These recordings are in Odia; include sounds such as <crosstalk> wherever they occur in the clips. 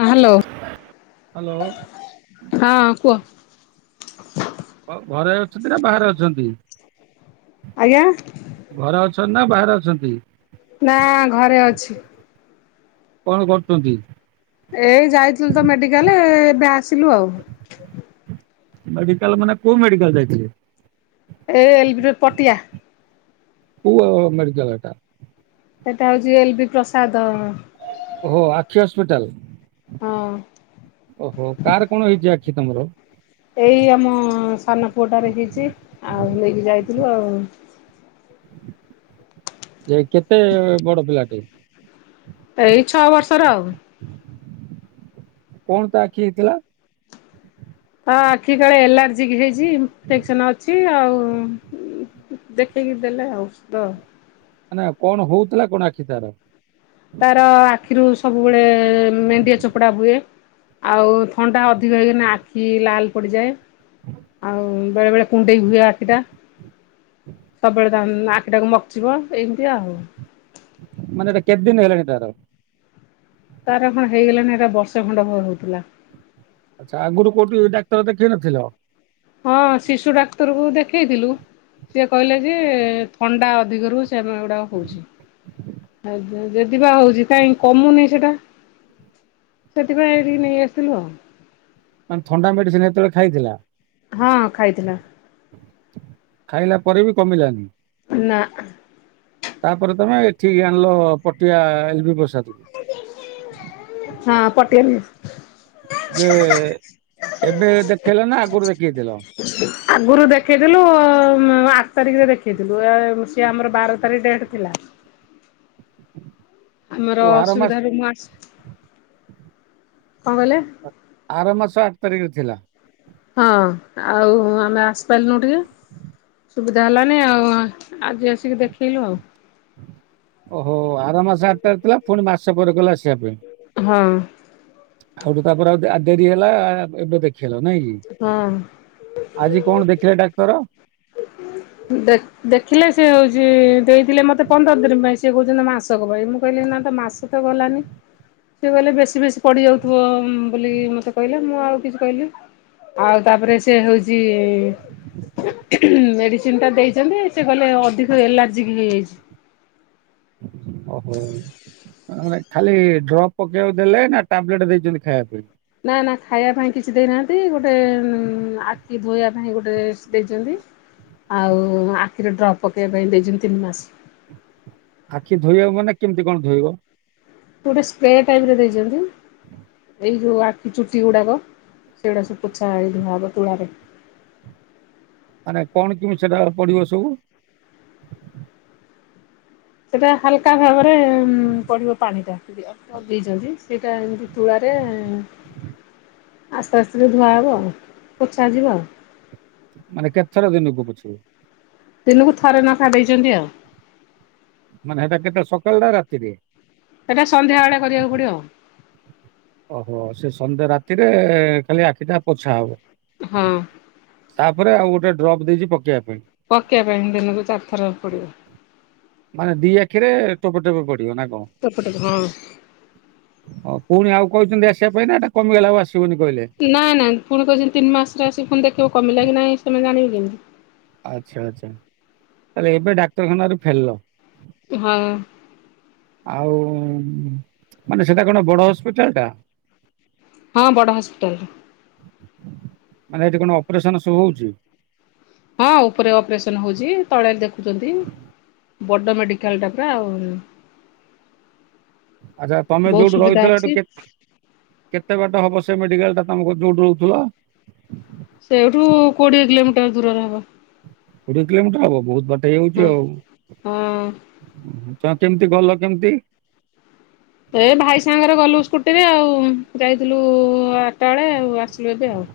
ହଁ ହାଲୋ ହ୍ୟାଲୋ ହଁ କୁହ । ଘ- ଘରେ ଅଛନ୍ତି ନା ବାହାରେ ଅଛନ୍ତି? ଆଜ୍ଞା। ଛନା ବାହାରେ ଅଛନ୍ତି? ନା ଘରେ ଅଛି। କଣ କରୁଛନ୍ତି? ଏଇ ଯାଇଥିଲୁ ତ ମେଡିକାଲ ଏବେ ଆସିଲୁ ଆଉ। ମେଡିକାଲ ମାନେ କୋଉ ମେଡିକାଲ ଯାଇଥିଲେ? A L B Patia. କୁଅ ମେଡ଼ିକାଲ୍ ଏଟା? ସେଟା ହଉଛି ଏଲ ବି ପ୍ରସାଦ ଓ ହୋ ଆଖି ହସ୍ପିଟାଲ। ହଁ। ଓହୋ କାର କଣ ହେଇଛି ଆ ଇଛି ତମର ଏଇ ଆମ ସାନ ପୁଅଟାରେ ହେଇଛି ଆଉ ନେଇକି ଯାଇଥିଲୁ ଆଉ। ଏ କେତେ ବଡ଼ ପିଲାଟି? ଏଇ ଛଅ ବର୍ଷର ଆଉ। କଣ ତା ଆଖି ହେଇଥିଲା? ତା ଆଖି କାଳେ ଆଲାର୍ଜିିକ ହେଇଛି ଇନଫେକ୍ସନ ଅଛି ଆଉ ଦେଖେଇକି ଦେଲେ ଔଷଧ। ମାନେ କଣ ହଉଥିଲା କଣ ଆଖି ତାର? ତାର ଆଖିରୁ ସବୁବେଳେ ଅ ମେଣ୍ଡିିଆ ଚପଡ଼ା ହୁଏ। ଆଉ ଥଣ୍ଡା ଅଧିକ ହେଇଗଲେ ଆଖି ଲାଲ ପଡ଼ିଯାଏ। ଆଉ ବେଳେ ବେଳେ କୁଣ୍ଡେଇ ହୁଏ ଆଖିଟା। ସବୁବେଳେ ଆମ୍ ଆଖିଟାକୁ ମକଚିବ ଏମିତି ଆଉ। ମାନେ ଏଇଟା କେତଦିନ ହେଲେଣିି ତାର? ତାର ହଁ ହେଇଗଲାଣିି ଏରା ବର୍ଷେ ଖଣ୍ଡ ହବ ହଉଥିଲା। ଆଛା ଆଗରୁ କୋଉଠି ଡାକ୍ତର ଦେଖେଇ ନଥିଲ? ହଁ ଶିଶୁ ଡାକ୍ତରଙ୍କୁ ଦେଖେଇଥିଲୁ ସେ କହିଲେ ଯେ ଥଣ୍ଡା ଅଧିକ ରୁ ସେମ୍ ଉଡ଼ାଣ ହଉଛି ଆ ଯଦିବା ହଉଛି କାହିଁ କମୁନି ସେଇଟା ସେଥିପାଇଁ ଏଠିକି ନେଇ ଆସିଥିଲୁ ଆଉ। ମାନେ ଥଣ୍ଡା ମେଡ଼ିସିନ୍ ହେତେବେଳେ ଖାଇଥିଲା? ହଁ ଖାଇଥିଲା। ଖାଇଲା ପରେ ବି କମିଲାନି। ନା। ତାପରେ ତମେ ଏଠିକି ଆଣିଲ ପଟିଆ ଏଲ ବି ବସି ହଁ <unintelligible> ପଟିଆ ଯେ ଏବେ ଦେଖେଇଲ ନା ଆଗରୁ ଦେଖିେଇଥିଲ? ଆଗରୁ ଦେଖେଇଥିଲୁ ଉ ମା ତାରିଖରେ ଦେଖେଇଥିଲୁ ଏ ଆମର ବାର ତାରିଖ ଡେଟ ଥିଲା। ଆମର ଓ ଆର ମାସ ଅସୁବିଧା ରୁ ମୁ ଆସି କଣ କହିଲେ? ଆର ମାସ ଆଠ ତାରିଖରେ ଥିଲା। ହଁ ଆଉ ଆମେ ଆସିପାରିନୁ ଟିକେ ସୁବିଧା ହେଲାନି ଆଉ ଆଜି ଆସିକି ଦେଖେଇଲୁ ଆଉ। <inaudible> ଓହୋ ଆର ମାସ ଆଠଟାରେ ଥିଲା। ପୁଣି ମାସ ପରେ କହିଲେ ଆସି ହଁ। ହଁ ତାପରେ ଡେରିହେଲା ଏବେ ଦେଖ ହଁ <unintelligible> ଆଜି କଣ ଦେଖିଲେ ଡାକ୍ତର? ଦେଖିଲେ ସେ ହଉଛି ଦେଇଥିଲେ ମତେ ପନ୍ଦର ଦିନ ପାଇଁ। ସିଏ କହୁଛନ୍ତି ମାସକ ପାଇଁ ମୁଁ କହିଲି ନା ତ ମାସ ତ ଗଲାନି। ସିଏ କହିଲେ ବେଶୀ ବେଶୀ ପଡ଼ିଯାଉଥିବ ବୋଲି ମୋତେ କହିଲେ ମୁଁ ଆଉ କିଛି କହିଲି। ଆଉ ତାପରେ ସେ ହଉଛି ମେଡିସିନଟା ଦେଇଛନ୍ତି। ସେ କହିଲ ଅଧିକ ଏଲାର୍ଜି ହେଇଯାଇଛି। ଓହୋ ମାନେ ଖାଲି ଡ୍ରପ୍ ପକେଇବାକୁ ଦେଲେ ନା ଟାବଲେଟ ଦେଇଛନ୍ତି ଖାଇବା ପାଇଁ। ନା ନା ଖାଇବା ପାଇଁ କିଛି ଦେଇନାହାନ୍ତି। ଗୋଟେ ଆଖି ଧୋଇବା ପାଇଁ ଗୋଟେ ଦେଇଛନ୍ତି। ଆଉ ଆଖିରେ ଡ୍ରପ୍ ପକେଇବା ପାଇଁ ଦେଇଛନ୍ତି ତିନି ମାସ। ଆଖି ଧୋଇବାକୁ ମାନେ କେମିତି କଣ ଧୋଇବ। ଗୋଟେ ସ୍ପ୍ରେ ଟାଇପରେ ଦେଇଛନ୍ତି। ଏଇ ଯୋଉ ଆଖି ଚୁଟି ଗୁଡାକ ସେଗୁଡା ସବ ପୋଛାଇ ଧୁଆହବ ତୁଳାରେ। <inaudible> ମାନେ କଣ କେମିତି ସେଟା ପଡିବ ସବୁ। <inaudible> ସେଟା ହାଲକା ଭାବରେ ପଡିବ ପାଣିଟା ଦେଇଚନ୍ତି। ସେଇଟା ଏମତି ତୁଳାରେ <inaudible> ଆସ୍ତେ ଆସ୍ତେ ଧୁଆ ହବ ପୋଛା ଯିବ। ମାନେ କେତେ ଥର ଦିନକୁ ପୋଛିବୁ। ଦିନକୁ ଥରେ ନଖା ଦେଇଚନ୍ତି ଆଉ ମାନେ ସେଟା କେତେ ସକାଳଟା ରାତିରେ? ସେଇଟା ସନ୍ଧ୍ୟା ବେଳେ କରିବାକୁ ପଡିବ। ଓହୋ ସେ ସନ୍ଧ୍ୟା ରାତିରେ ଖାଲି ଆଖିଟା ପୋଛା ହବ। ହଉ ପରେ ଆଉ ଗୋଟେ ଡ୍ରପ୍ ଦେଇଚି ପକେଇବା ପାଇଁ। ପକେଇବା ପାଇଁ ଦିନକୁ ଚାରିଥର ପଡିବ। <inaudible> ମାନେ ଦି ଆଖିରେ ଟୋପେ ଟୋପେ ପ ପିଅ ନା କଣ ହଁ। <inaudible> ହଉ ପୁଣି ଆଉ କହୁଛନ୍ତି ଆସିବା ପାଇଁ ଏଟା କମଗଲା ଆଉ ଆସ ନାଇଁ ନାଇଁ ପୁଣି କହିଛନ୍ତି। ତିନି ମାସ୍ ରେ ଆସିକି ଦେଖିବାକୁ କମିଲା କି ନାଇଁ ତମେ ଜାଣିବେ କେମିତି? ଆଚ୍ଛା ଆଚ୍ଛା ତାହଲେ ଏବେ ଡାକ୍ତରଖାନା ରୁ ଫେରିଲ। ହଁ ଆଉ ମାନେ ସେଟା କଣ ବଡ ହସ୍ପିଟାଲ ଟା? ହଁ ବଡ଼ ହସ୍ପିଟାଲ୍ ଟା <inaudible> ମାନେ ଏଠି କଣ ଅପରେସନ ସବୁ ହଉଚି। ହଁ ଉପରେ ଅପରେସନ ହଉଛି ତଳେ ଦେଖୁଛନ୍ତି ବଡ ମେଡିକାଲ ଟା ପରା ଆଉ <inaudible> ଆଚ୍ଛା ତମେ ବହୁତ ଯୋଉଠୁ ସୁବିଧା ରହିଥିଲ ଏଠୁ ଅଛି କେତେ କେତେ ବାଟ ହବ? ସେ ମେଡିକାଲ ଟା ତମ <unintelligible> ରହୁଥିଲା। ସେଉଠୁ କୋଡିଏ କିଲୋମିଟର ଦୂରରେ ହବ। କୋଡିଏ କିଲୋମିର ହବ ବହୁତ ବା ସେଇ ହଉଛି ହଁ। ଆଉ ହଁ। ତମେ କେମିତି ଗଲ କେମିତି? ଏ ଭାଇ ସାଙ୍ଗରେ ଗଲୁ ସ୍କୁଟିରେ ଆଉ ଯାଇଥିଲୁ ଆଟା ବେଳେ ଆଉ ଆସିଲୁ ଏବେ ଆଉ।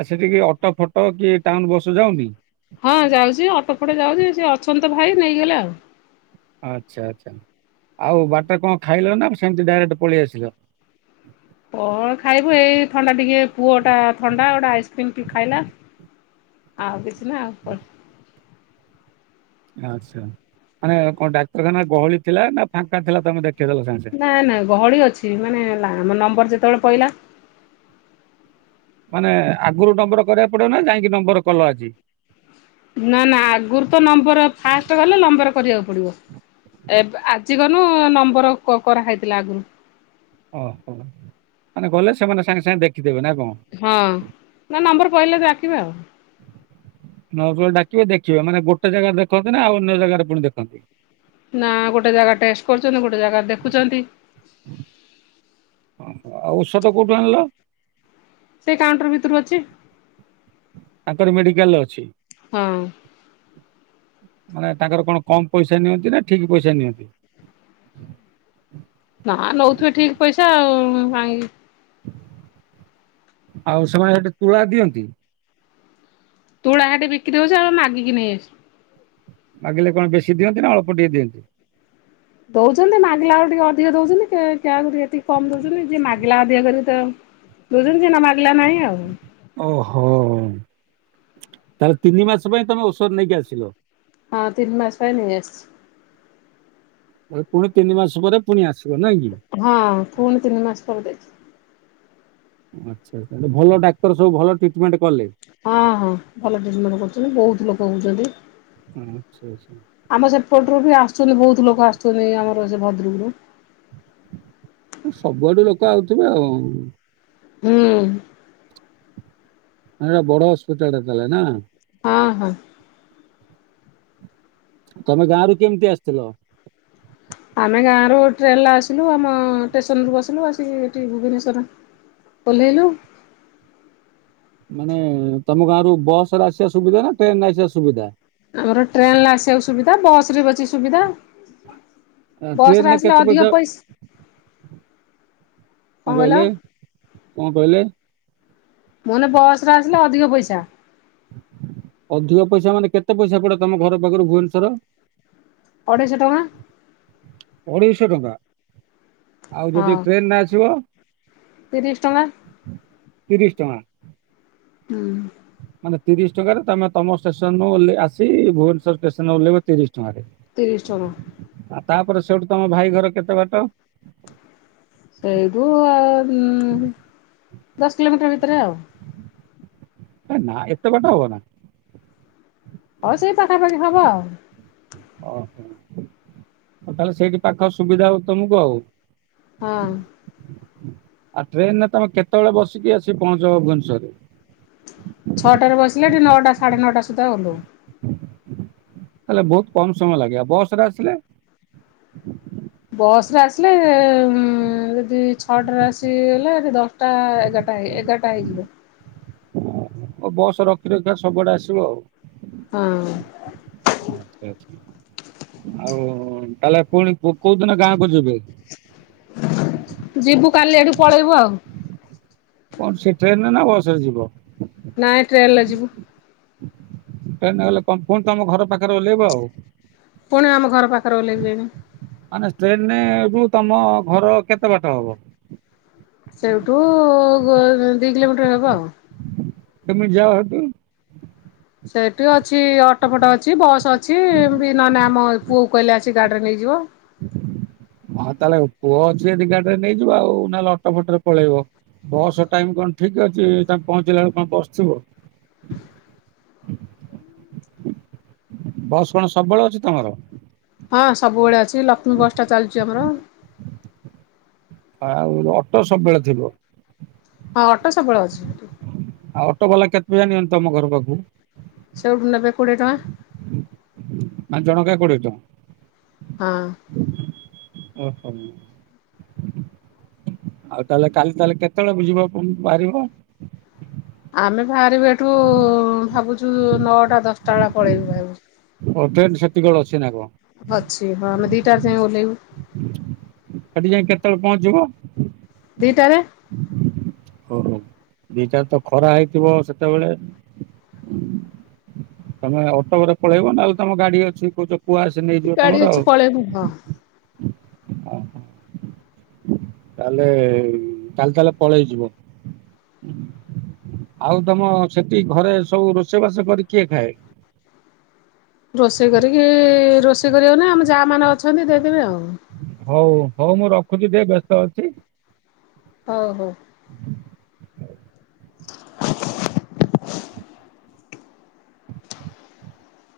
ଆଉ ସେଠିକି ଅଟୋ ଫଟୋ କି ଟାଉନ୍ ବସ ଯାଉନି? ହଁ ଯାଉଚି ଅଟୋ ଫଟୋ ଯାଉଛି ସେ ଅଛନ୍ତି ତ ଭାଇ ନେଇଗଲେ ଆଉ। ଆଚ୍ଛା ଆଚ୍ଛା ଆଉ ବାଟ କଣ ଖାଇଲ ନା ସେମତି ଡାଇରେକ୍ଟ ପଳେଇ ଆସିଲ? କଣ ଖାଇବୁ ଏଇ ଥଣ୍ଡା ଟିକେ ପୁଅଟା ଥଣ୍ଡା ଗୋଟେ ଆଇସ୍କ୍ରିମ ଟି ଖାଇଲା ଆଉ କିଛି। <unintelligible> ଆଚ୍ଛା ମାନେ କଣ ଡାକ୍ତରଖାନା ଗହଳି ଥିଲା ନା ଫାଙ୍କା ଥିଲା ତମେ ଦେଖ ନାଇଁ ନାଇଁ ଗହଳି ଅଛି ମାନେ ଆମ ନମ୍ବର ଯେ ତଳେ ପଇଲା। ମାନେ ଆଗରୁ ନମ୍ବର କରିବାକୁ ପଡିବ ନା ଯାଇକି ନମ୍ବର କଲ ଆଜି? ନା ନା ଆଗରୁ ତ ନମ୍ବର ଫାଷ୍ଟ ଗଲେ ନମ୍ବର କରିବାକୁ ପଡିବ ଏବେ ଆଜି ଗଲୁ ନମ୍ବର କରାହେଇଥିଲା ଆଗରୁ ଓହୋ ମାନେ ଗଲେ ସେମାନେ ସାଙ୍ଗେ ସାଙ୍ଗେ ଦେଖି ହଁ ନା ନମ୍ବର କହିଲେ ଡାକିବା ଆଉ ନଗଲେ ଡାକିବେ ଦେଖିବେ ମାନେ ଗୋଟେ ଜାଗାରେ ଦେଖନ୍ତି ନା ଆଉ ଅନ୍ୟ ଜାଗାରେ ପୁଣି ଦେଖନ୍ତି। ନା ଗୋଟେ ଜାଗା ଟେଷ୍ଟ କରୁଛନ୍ତି ଗୋଟେ ଜାଗାରେ ଦେଖୁଛନ୍ତି। ସେଟା କୋଉଠୁ ଆଣିଲ? ସେ କାଉଣ୍ଟର ଭିତରୁ ଅଛି। ତାଙ୍କରି ମେଡିକାଲରେ ଅଛି। ହଁ। ମାନେ ତାଙ୍କର କଣ କମ ପଇସା ନିଅନ୍ତି ନା ଠିକ ପଇସା ନିଅନ୍ତି। ନା ନଉଥିବେ ଠିକ ପଇସା ଆଉ କାହିଁକି ଆଉ ସେମାନେ ସେଠି ତୁଳା ଦିଅନ୍ତି? ତୁଳା ହେଠି ବିକି ହଉଛି ଆମେ ମାଗିକି ନେଇ ଆସିଲୁ। ମାଗିଲେ କଣ ବେଶି ଦିଅନ୍ତି ନା ଅଳ୍ପ ଟିକେ ଦିଅନ୍ତି? ଦଉଛନ୍ତି ମାଗିଲେ ଆଉ ଟିକେ ଅଧିକ ଦଉଛନ୍ତି କିଏ କାହାକୁ ଟିକେଏତିକି କମ୍ ଦଉଛନ୍ତି ଯିଏ ମାଗି ପିଲା ଅଧିକ କରି ତ ଦଉଛନ୍ତି ଯିଏ ନମାଗିଲା ନାଇ ଆଉ। ଓହୋ ତାହେଲେ ତିନି ମାସ ପାଇଁ ତମେ ଔଷଧ ନେଇକି ଆସିଲ। ହଁ ତିନି ମାସ ପାଇଁ ନେଇ ଆସିଛି। ପୁଣି ତିନି ମାସ ପରେ ପୁଣି ଆସି ହଁ ପୁଣି ତିନି ମାସ ପରେ ଦେଇଛି। ଆଛା ତାହେଲେ ଭଲ ଡାକ୍ତର ସବୁ ଭଲ ଟ୍ରି ହଁ ହଁ ଭଲ ଟ୍ରିଟମେଣ୍ଟ କରୁଛନ୍ତି ବହୁତ ଲୋକ ରହୁଛନ୍ତି। ଆଚ୍ଛା ଆଚ୍ଛା। ଆମ ସେପଟରୁ ବି ଆସୁଛନ୍ତି ବହୁତ ଲୋକ ଆସୁଛନ୍ତି ଆମର ର ଭଦ୍ରକୁରୁ। ସବୁଆଡୁ ଲୋକ ଆଉଥିବେ ଆଉ। ହୁଁ। ଏଟା ବଡ ହସ୍ପିଟାଲ ଟା ନା। ହଁ ହଁ। ତମେ ଗାଁ ରୁ କେମିତି ଆସିଥିଲ? <inaudible> ଆମେ ଗାଁ ରୁ ଟ୍ରେନ ରେ ଆସିଲୁ ଆମ ଷ୍ଟେସନରୁୁ ବସିଲୁ ଆସିକି ଏଠି ଭୁବନେଶ୍ଵର ଓହ୍ଲେଇଲୁ। ମାନେ ତମ ଗାଁରୁ ବସ ରେ ଆସିବା ସୁବିଧା ନା ଟ୍ରେନରେ ଆସିବା ସୁବିଧା? ଆମର ଟ୍ରେନରେ ଆସିବାକୁ ସୁବିଧା ବସ ରେ ବି ଅଛି ସୁବିଧା। ଆ, ବସରେ ଟ୍ରେନରେ ଆସିଲେ କେତେ ଅଧିକ ପଇସା ପଇସ୍ କଣ କହିଲ? କଣ କହିଲେ? ମୋନେ ବସରେ ଆସିଲେ ଅଧିକ ପଇସା। ଅଧିକ ପଇସା ମାନେ କେତେ ପଇସା ପଡେ ତମ ଘର ପାଖରୁ ଭୁବନେଶ୍ଵର? ଅଢ଼େଇଶ ଟଙ୍କା। ଅଢେଇଶ ଟଙ୍କା। ଆଉ ଯଦି ହଁ ଟ୍ରେନ ରେ ଆସିବ? ତିରିଶ ଟଙ୍କା। ତିରିଶ ଟଙ୍କା। ହୁଁ। ମାନେ ତିରିଶ ଟଙ୍କାରେ ତମେ ତମ ଷ୍ଟେସନରୁ ଓଲହେ ଆସି ଭୁବନେଶ୍ୱର ଷ୍ଟେସନେ ଓଲ୍ହେଇବ ତିରିଶ ଟଙ୍କାରେ। ତିରିଶ ଟଙ୍କା। ଆଉ ତାପରେ ସେଉଠୁ ତମ ଭାଇ ଘର କେତେ ବାଟ? <inaudible> ସେଇଠୁ ଆଉ ହୁଁ କିଲୋମିଟର ଭିତରେ ଆଉ ନା ଏତେ ବାଟ ହବ ନା। ହଉ ସେଇ ପାଖାପାଖି ହବ ଆଉ ଓହୋ ଉ ତାହେଲେ ସେଇଠି ପାଖ ସୁବିଧା ହଉ ତମକୁ ଆଉ ହଁ ଆଉ ଟ୍ରେନ୍ ରେ ତମେ କେତେବେଳେ ବସିକି ଆସିିକି ପହଞ୍ଚ ଭୁବନେଶ୍ଵରରେ? ଛଅଟାରେ ବସିଲେ ଏଠି ନଅଟା ସାଢେ ନଅଟା ସୁଦ୍ଧା ଓଲ୍ହୋଉ। ତାହଲେ ବହୁତ୍ କମ ସମୟ ଲାଗେ ବସ୍ ରେ ଆସିଲେ। <inaudible> ବସ୍ ରେ ଆସିଲେ ଯଦି ଛଅଟାରେ ଆସିଲେ ଦଶ୍ ଟା ଏଗାର୍ ଟା ହେଇ ଏଗାର୍ ଟା ହେଇଯିବ। ଆଉ ବସ ରଖି ରଖିକା ସବୁଆଡେ ଆସିବ ଆଉ ହଁ ଆଚ୍ଛା ଆଉ ତାହେଲେ ପୁଣି ପୁଅ କଉଦିନ ଗାଁ କୁ ଯିବେ? <inaudible> ଯିବୁ କାଲି ଆଡୁକୁ ପଳେଇବୁ ଆଉ କଣ ସେଇ ଟ୍ରେନ୍ ରେ ନା ବସ୍ ରେ ଯିବ? ନାଇଁ ଟ୍ରେନଲେ ଯିବୁ। ଟ୍ରେନ ରେ ଗଲେ ଫୁନି ତମ ଘର ପାଖରେ ଓହ୍ଲେଇବ ଆଉ। ପୁଣି ଆମ ଘର ପାଖରେ ଓହ୍ଲେଇବି ଯାଇକି। ମାନେ ଟ୍ରେନ୍ ନେ ହେଉଠୁ ତମ ଘର କେତେ ବାଟ ହବ? ସେଇଠୁ <unintelligible> ଦି କିଲୋମିଟର୍ ହବ ଆଉ ତମେ ଯାଅ ହେଠି ସେଇଠି ଅଛି ଅଟୋ ଫଟୋ ଅଛି ବସ୍ ଅଛି ଵି ନହନେ ଆମ ପୁଅ କୁ କହିଲେ ଆସି ଗାଡ଼ିରେ ନେଇଯିବ। ହଁ ତାହେଲେ ପୁଅ ଅଛି ଯଦି ଗାଡ଼ିରେ ନେଇଯିବ ଆଉ ନହେଲେ ଅଟୋ ଫଟୋରେ ପଳେଇବ ବସ୍ ଟାଇମ୍ କଣ ଠିକ ଅଛି ତାଙ୍କେ ପହଞ୍ଚିଲା ବେଳକୁ କଣ ବସ୍ ଥିବ? <inaudible> ବସ୍ କଣ ସବୁବେଳେ ଅଛି ତମର? ହଁ ସବୁବେଳେ ଅଛି। ସେ ଲକ୍ଷ୍ମୀ ବସ୍ ଟା ଚାଲିଛି ଆମର। ଆଉ ଅଟୋ ସବୁବେଳେ ଥିବ। ହଁ ଅଟୋ ସବବେଳେ ଅଛି ସେଠି। ଆଉ ଅଟୋବାଲା କେତ୍ ପଇସା ନିଅନ୍ତି ତମ ଘର ପାଖକୁ? ସେଇଠୁ ନେବେ କୋଡ଼ିଏ ଟଙ୍କା ମାନେ ଜଣକା କୋଡିଏ ଟଙ୍କା। ହଁ। ଓହୋ ଆଉ ତାହେଲେ କାଲି ତାହାଲେ କେତେବେଳେ ବୁଲି ବାକୁ ବାହାରିବ? ଆମେ ବାହାରିବୁ ଏଠୁ ଭାବୁଚୁ ନଅଟା ଦଶ୍ଟା ବେଳେ ପଳେଇବୁ ଭାବିଚୁ। ଓ ଟ୍ରେନ୍ ସେତିକି ବଳେ ଅଛି ନା କଣ? ଅଛି ହଁ ଆମେ ଦି ଟାରେ ଯାଇଁ ଓହ୍ଲେଇବୁ। ସେଠି ଯାଇ କେତେବେଳେ ପହଞ୍ଚିବ? ଦିଟାରେ ହ ଦିଟାରେ ତ ଖରା ହେଇଥିବ ସେତେବେଳେ? ତମେ ଅଟୋରେ ପଳେଇବ ନା ଆଉ ତମ ଗାଡି ଅଛି କଉଚ ଗାଡି ଅଛି ପଳେଇବୁ ହଁ। ଓହୋ ତାହାଲେ ତାହଲେ ପଳେଇ ଯିବ ଆଉ ତମ ସେଠି ଘରେ ସବୁ ରୋଷେଇବାସ କରି କିଏ ଖାଏ? ରୋଷେଇ କରିକି ର ରୋଷେଇ କରିବନା ଆମ ଯା ମାନେ ଅଛନ୍ତି ଦେଇଦେବେ ଆଉ। ହଉ ହଉ ମୁଁ ରଖୁଛି ଟିକେ ବ୍ୟସ୍ତ ଅଛି। ହଉ ହଉ। <inaudible> <inaudible>